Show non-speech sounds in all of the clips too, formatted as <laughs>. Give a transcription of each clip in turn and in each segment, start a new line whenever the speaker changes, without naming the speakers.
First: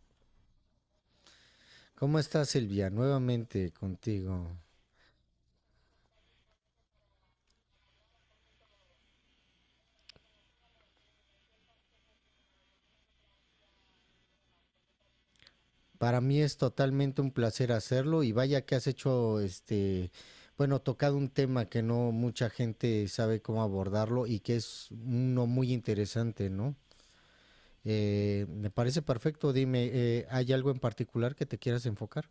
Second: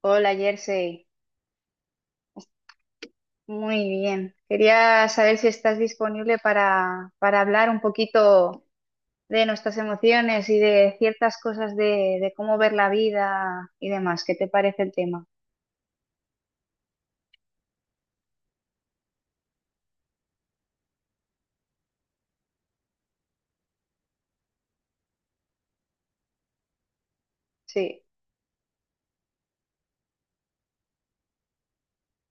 Hola, Jersey.
¿Cómo estás, Silvia? Nuevamente
Muy bien.
contigo.
Quería saber si estás disponible para, hablar un poquito de nuestras emociones y de ciertas cosas de, cómo ver la vida y demás. ¿Qué te parece el tema?
Para mí es totalmente un placer hacerlo y vaya que has hecho bueno, tocado un tema que no mucha gente sabe cómo abordarlo y que es uno muy interesante, ¿no?
Sí.
Me parece perfecto. Dime, ¿hay algo en particular que te quieras enfocar?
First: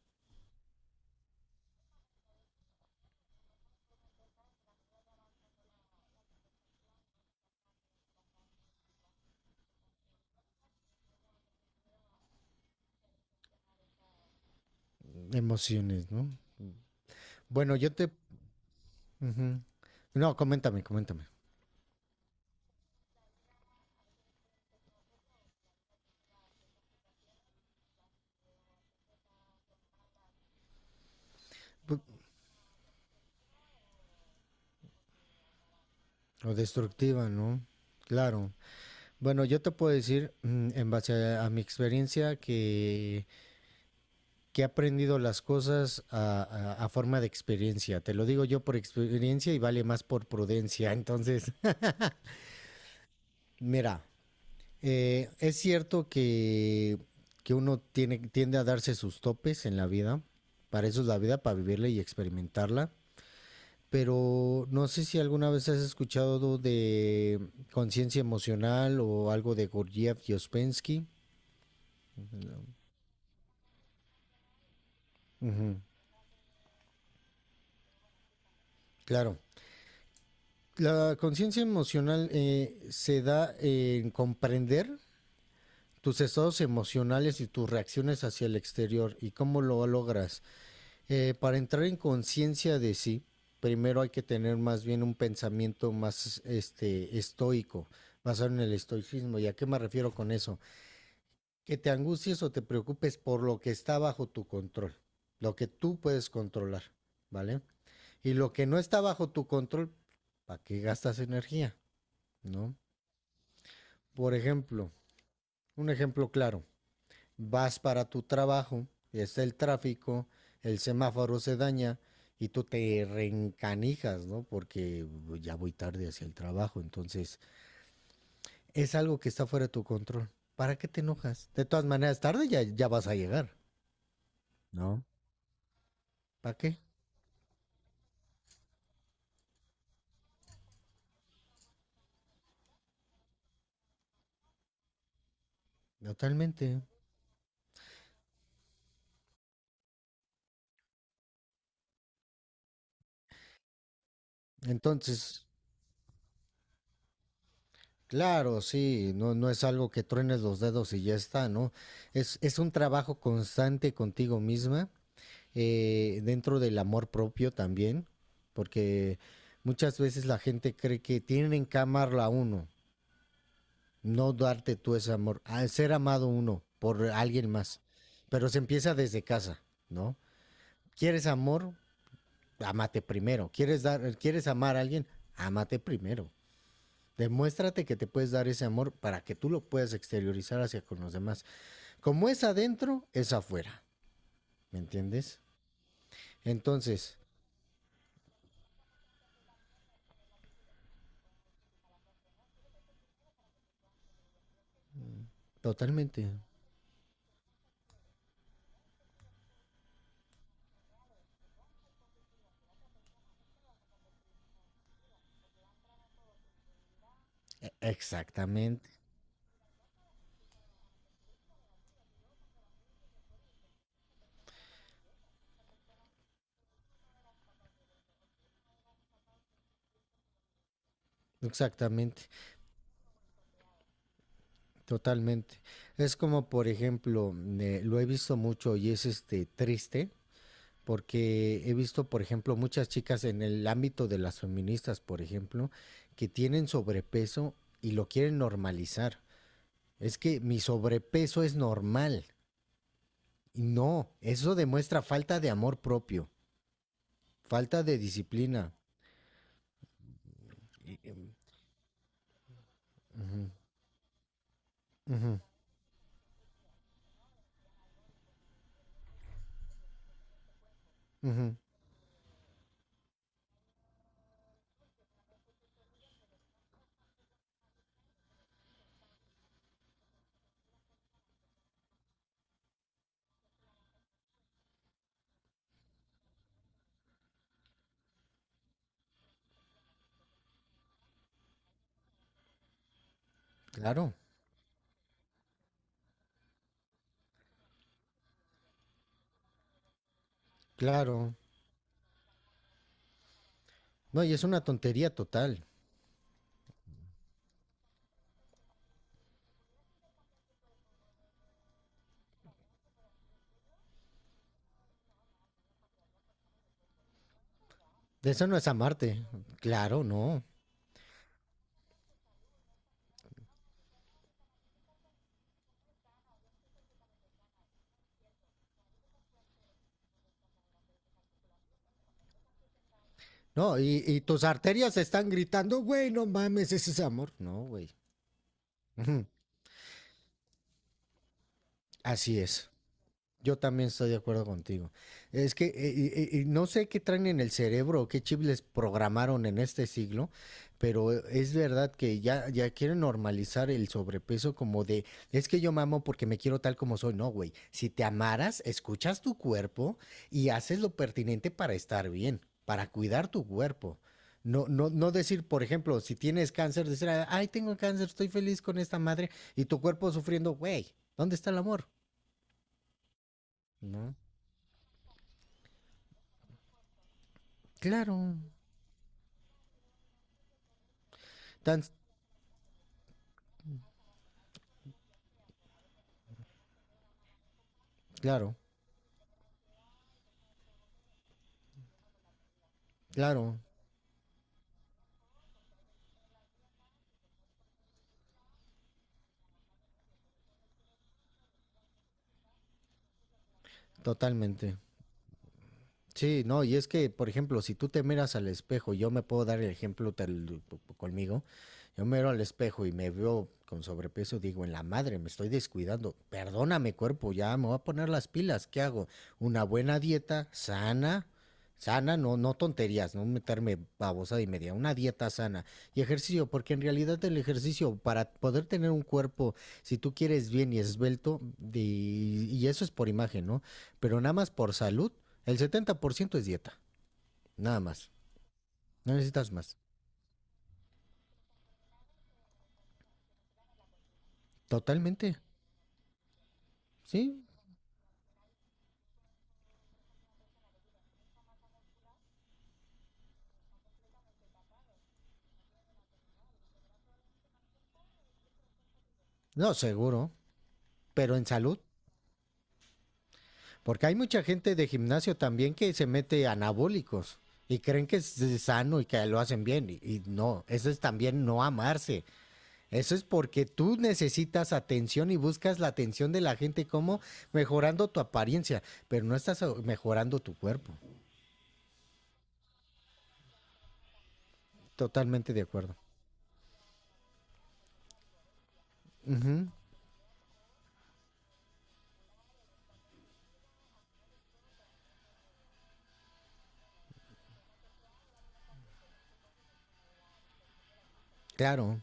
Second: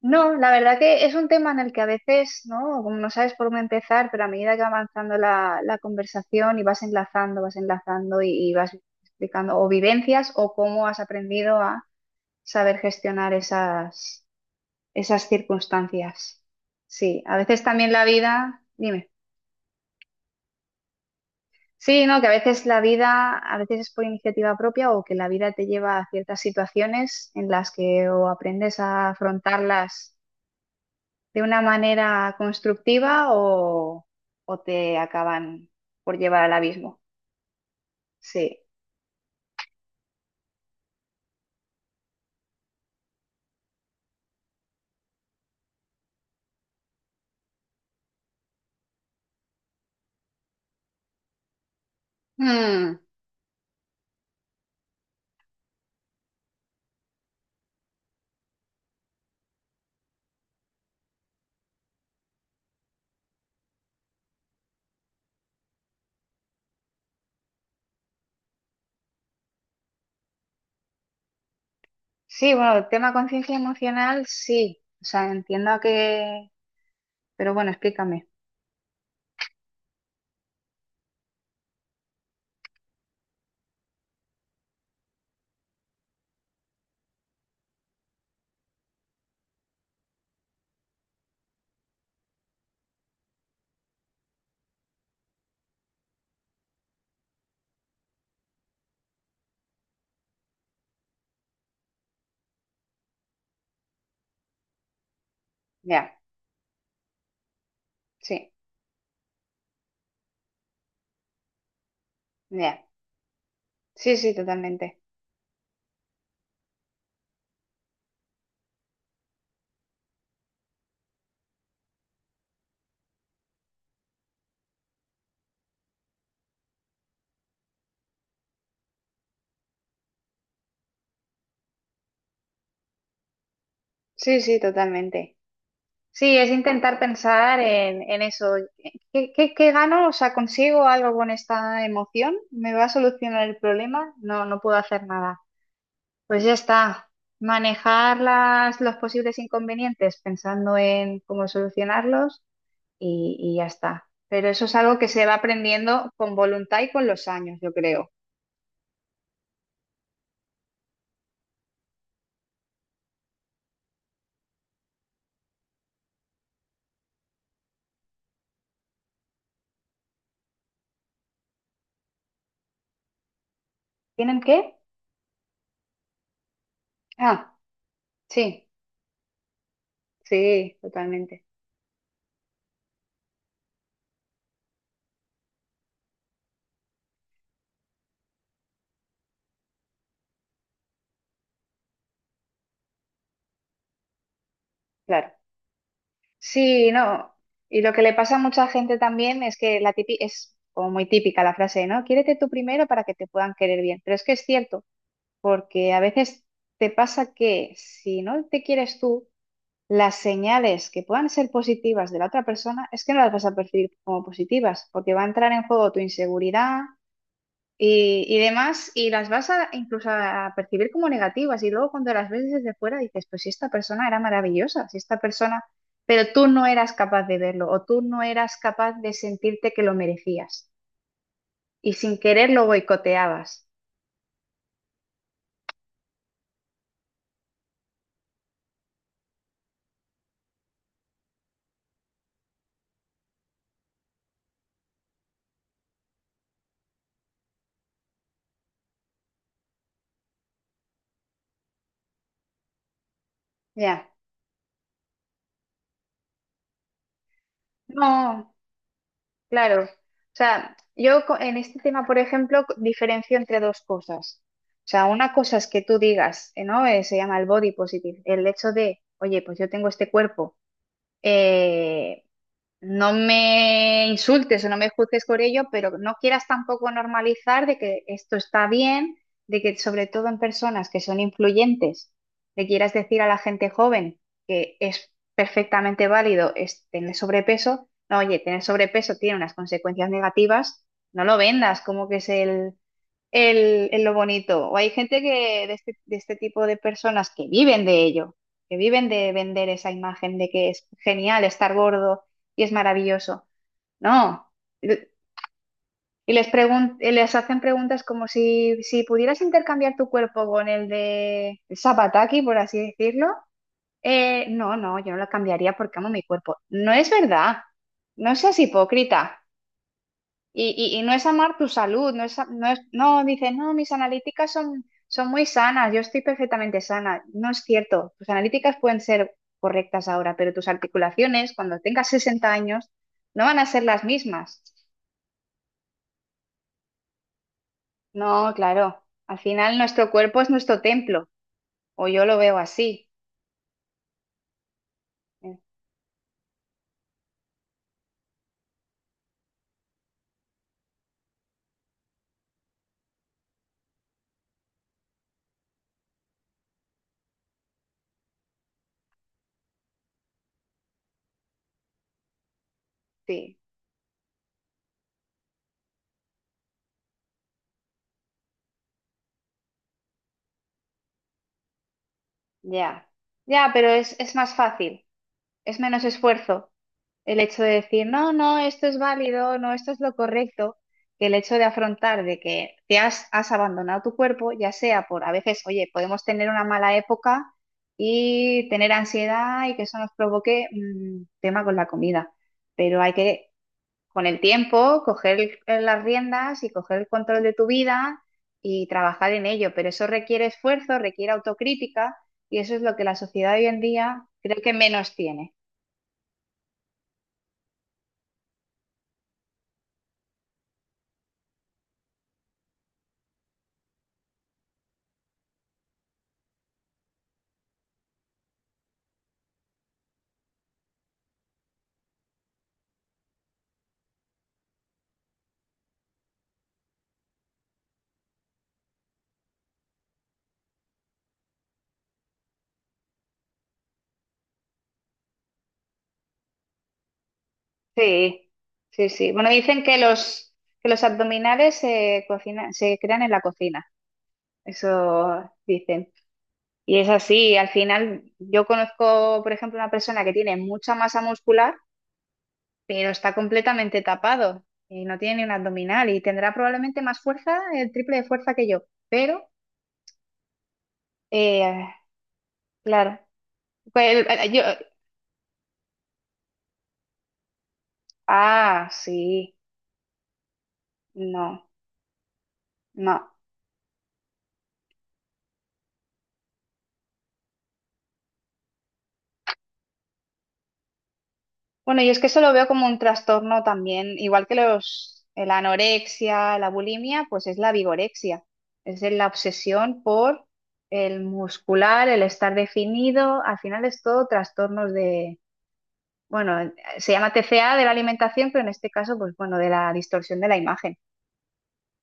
No, la verdad que es un tema en el que a veces, ¿no? Como no sabes por dónde empezar, pero a medida que va avanzando la, conversación y vas enlazando y vas explicando o vivencias o cómo has aprendido a saber gestionar esas
Emociones, ¿no?
circunstancias. Sí, a veces
Bueno, yo
también la
te...
vida, dime.
ujú. No, coméntame, coméntame.
Sí, no, que a veces la vida, a veces es por iniciativa propia o que la vida te lleva a ciertas situaciones en las que o aprendes a afrontarlas de una
Pu-
manera constructiva o te acaban por llevar al
O
abismo.
destructiva, ¿no? Claro.
Sí.
Bueno, yo te puedo decir, en base a mi experiencia, que he aprendido las cosas a forma de experiencia. Te lo digo yo por experiencia y vale más por prudencia. Entonces, <laughs>
Mm,
mira, es cierto que uno tiene, tiende a darse sus topes en la vida. Para eso es la vida, para vivirla y experimentarla. Pero no sé si alguna vez has escuchado de conciencia emocional o algo de Gurdjieff y Ospensky.
sí, bueno, el tema conciencia emocional, sí. O sea, entiendo
Ujú.
que… Pero bueno, explícame.
Claro. La conciencia emocional se da en comprender tus estados emocionales y tus reacciones hacia el exterior y cómo lo logras. Para entrar en conciencia de sí, primero hay que tener más bien un pensamiento más estoico, basado en el estoicismo. ¿Y a qué me refiero con eso? Que te angusties o te preocupes por lo que está bajo tu control, lo que tú
Ya,
puedes controlar, ¿vale? Y lo
sí,
que no está bajo tu control, ¿para qué gastas energía? ¿No?
ya. Sí, sí,
Por ejemplo,
totalmente.
un ejemplo claro, vas para tu trabajo, está el tráfico, el semáforo se daña y tú te reencanijas, ¿no? Porque ya voy tarde hacia el trabajo, entonces es algo que está fuera de tu control. ¿Para qué te enojas? De todas maneras, tarde ya vas a llegar,
Sí, sí,
¿no?
totalmente. Sí, es
¿Para qué?
intentar pensar en eso. ¿Qué gano? O sea, ¿consigo algo con esta emoción? ¿Me va a solucionar el problema? No, no puedo hacer nada. Pues ya
Totalmente.
está. Manejar las, los posibles inconvenientes pensando en cómo solucionarlos y ya está. Pero eso es algo que se va
Entonces,
aprendiendo con voluntad y con los años, yo creo.
claro, sí, no, no es algo que truenes los dedos y ya está, ¿no? Es un trabajo constante contigo misma dentro del amor propio también, porque muchas veces la gente cree que tienen que amarla a uno, no
¿Tienen qué?
darte tú ese amor, al ser amado uno por alguien
Ah,
más, pero se
sí,
empieza desde casa, ¿no?
sí,
¿Quieres
totalmente.
amor? Ámate primero. ¿Quieres, dar, ¿Quieres amar a alguien? Ámate primero. Demuéstrate que te puedes dar ese amor para que tú lo puedas exteriorizar hacia con los demás. Como es adentro, es afuera. ¿Me
Claro.
entiendes?
Sí,
Entonces,
no. Y lo que le pasa a mucha gente también es que la es como muy típica la frase, ¿no? Quiérete tú primero para que te puedan querer bien. Pero es que es cierto, porque a
totalmente.
veces te pasa que si no te quieres tú, las señales que puedan ser positivas de la otra persona es que no las vas a percibir como positivas, porque va a entrar en juego tu inseguridad, y
Exactamente,
demás, y las vas a incluso a percibir como negativas, y luego cuando las ves desde fuera dices, pues si esta persona era maravillosa, si esta persona, pero tú no eras capaz de verlo, o tú no eras capaz de sentirte que lo merecías, y sin
exactamente,
querer lo boicoteabas.
totalmente. Es como, por ejemplo, lo he visto mucho y es triste porque he visto, por ejemplo, muchas chicas en el ámbito de las feministas, por ejemplo, que tienen sobrepeso y lo quieren normalizar. Es que mi sobrepeso es normal. Y
Ya.
no, eso demuestra falta de amor propio, falta de
No,
disciplina.
claro. O sea, en este tema, por ejemplo, diferencio entre dos cosas. O sea, una
Ujú,
cosa es que tú digas, ¿no? Se llama el body positive, el hecho de, oye, pues yo tengo este cuerpo.
ujú.
eh, No me insultes o no me juzgues por ello, pero no quieras tampoco normalizar de que esto está bien, de que sobre todo en personas que son influyentes, le quieras decir a la gente joven que es perfectamente válido es tener sobrepeso. No, oye, tener sobrepeso tiene unas consecuencias negativas, no lo vendas como que es el lo
Claro,
bonito. O hay gente que de este, tipo de personas que viven de ello, que viven de vender esa imagen de que es
claro.
genial estar gordo y es maravilloso.
No, y es
No.
una
Y
tontería total.
y les hacen preguntas como si, si pudieras intercambiar tu cuerpo con el de Zapataki, por así decirlo. No, no, yo no lo cambiaría porque amo mi cuerpo. No es verdad.
De
No
eso no
seas
es amarte.
hipócrita.
Claro, no.
Y no es amar tu salud, no es, a- no es, no, dices no, mis analíticas son, son muy sanas, yo estoy perfectamente sana. No es cierto, tus analíticas pueden ser correctas ahora, pero tus articulaciones, cuando tengas 60 años, no van a
No,
ser las
y tus
mismas.
arterias están gritando, güey, no mames, ese es amor. No, güey.
No, claro,
Ujú.
al final nuestro cuerpo es nuestro templo, o yo lo
Así
veo
es.
así.
Yo también estoy de acuerdo contigo. Es
Eh,
que no sé qué traen en el cerebro, o qué chip les programaron en este siglo, pero es verdad que ya quieren normalizar el sobrepeso como de, es que yo mamo porque me quiero tal como soy. No, güey, si te amaras, escuchas tu cuerpo y haces lo pertinente para estar bien, para cuidar tu
Sí,
cuerpo. No, no, no decir, por ejemplo, si tienes cáncer, decir, ay, tengo cáncer, estoy feliz con esta madre y tu cuerpo sufriendo, güey, ¿dónde está el amor?
ya, ya, pero
No.
es más fácil, es menos esfuerzo. El hecho de decir, no,
Claro.
no, esto es válido, no, esto es lo correcto, que el hecho de
Tan,
afrontar de que te has abandonado tu cuerpo, ya sea por, a veces, oye, podemos tener una mala época
claro,
y tener ansiedad y que eso nos provoque tema con la comida, pero hay que,
claro,
con el tiempo, coger las riendas y coger el control de tu vida y trabajar en ello, pero eso requiere esfuerzo, requiere autocrítica y eso es lo que la sociedad hoy en día creo que
totalmente.
menos tiene.
Sí, no, y es que, por ejemplo, si tú te miras al espejo, yo me puedo dar el ejemplo tal, conmigo, yo me miro al espejo y me veo con sobrepeso, digo, en la madre, me estoy descuidando, perdóname cuerpo, ya me voy a poner las pilas, ¿qué hago? Una buena dieta sana, sana, no, no tonterías, no meterme babosada y media, una dieta sana y ejercicio, porque en realidad el ejercicio, para poder tener un cuerpo, si tú quieres bien y esbelto, y eso es por imagen, ¿no? Pero nada más por salud el 70% es dieta, nada más.
Sí,
No
sí. Bueno,
necesitas más.
dicen que los abdominales se cocinan, se crean en la cocina,
Totalmente,
eso dicen. Y es
sí.
así, al final yo conozco, por ejemplo, una persona que tiene mucha masa muscular, pero está completamente tapado y no tiene ni un abdominal y tendrá probablemente más fuerza, el triple de fuerza que yo. Pero,
No, seguro. Pero en salud.
eh, claro,
Porque hay
pues,
mucha
eh, yo,
gente de gimnasio también que se mete anabólicos y creen que es
ah,
sano y que lo
sí,
hacen bien. Y no, eso es también
no,
no amarse. Eso es
no.
porque tú necesitas atención y buscas la atención de la gente como mejorando tu apariencia, pero no estás mejorando tu cuerpo.
Bueno, yo es que eso lo veo como un trastorno también, igual que los,
Totalmente
la
de acuerdo.
anorexia, la bulimia, pues es la vigorexia, es de la
Ujú.
obsesión por el muscular, el estar definido, al final es todo trastornos de, bueno, se llama TCA de la alimentación, pero en este caso, pues bueno, de la distorsión de la imagen.
Claro.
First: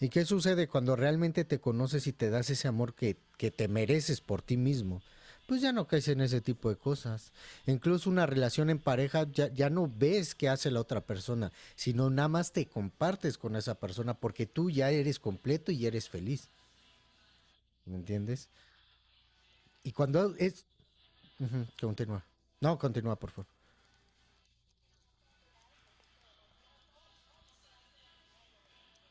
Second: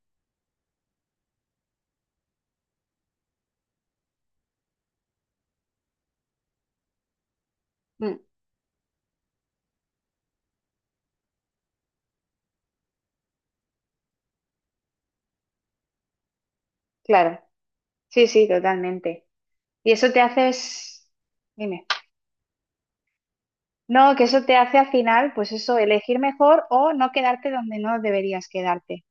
¿Y qué sucede cuando realmente te conoces y te das ese amor que te mereces por ti mismo? Pues ya no caes en ese tipo de cosas. Incluso
Mm,
una relación en pareja ya no ves qué hace la otra persona, sino nada más te compartes con esa persona porque tú ya eres completo y eres feliz.
claro,
¿Me
sí, sí,
entiendes?
totalmente.
Y
Y eso te
cuando
hace,
es... Ujú,
dime,
continúa. No, continúa, por favor.
no, que eso te hace al final, pues eso, elegir mejor o no quedarte donde no deberías quedarte.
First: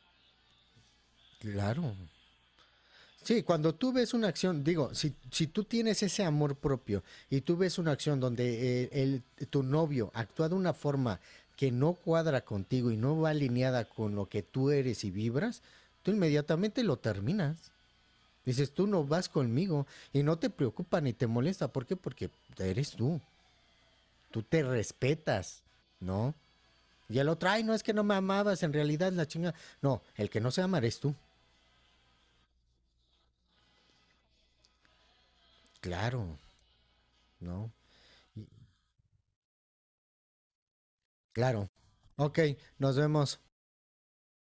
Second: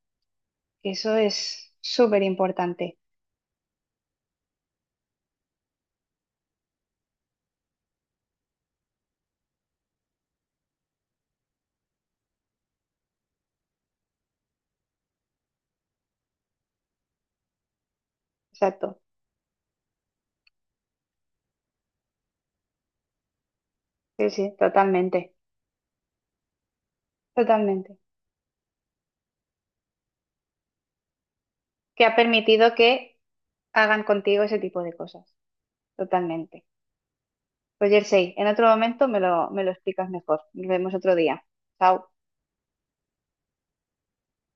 Eso es
Claro.
súper importante.
Sí, cuando tú ves una acción, digo, si tú tienes ese amor propio y tú ves una acción donde tu novio actúa de una forma que no cuadra contigo y no va alineada con lo que tú eres y vibras, tú inmediatamente lo terminas. Dices, tú
Exacto.
no vas conmigo y no te preocupa ni te molesta. ¿Por qué? Porque eres tú,
Sí,
tú
sí,
te
totalmente.
respetas, ¿no? Y el otro, ay, no es que
Totalmente.
no me amabas, en realidad la chinga. No, el que no se ama eres tú.
Que ha permitido que hagan contigo ese tipo de cosas.
Claro,
Totalmente.
¿no?
Pues Jersey, en
Y,
otro momento me lo explicas mejor. Nos vemos otro día.
claro.
Chao.
Ok, nos vemos.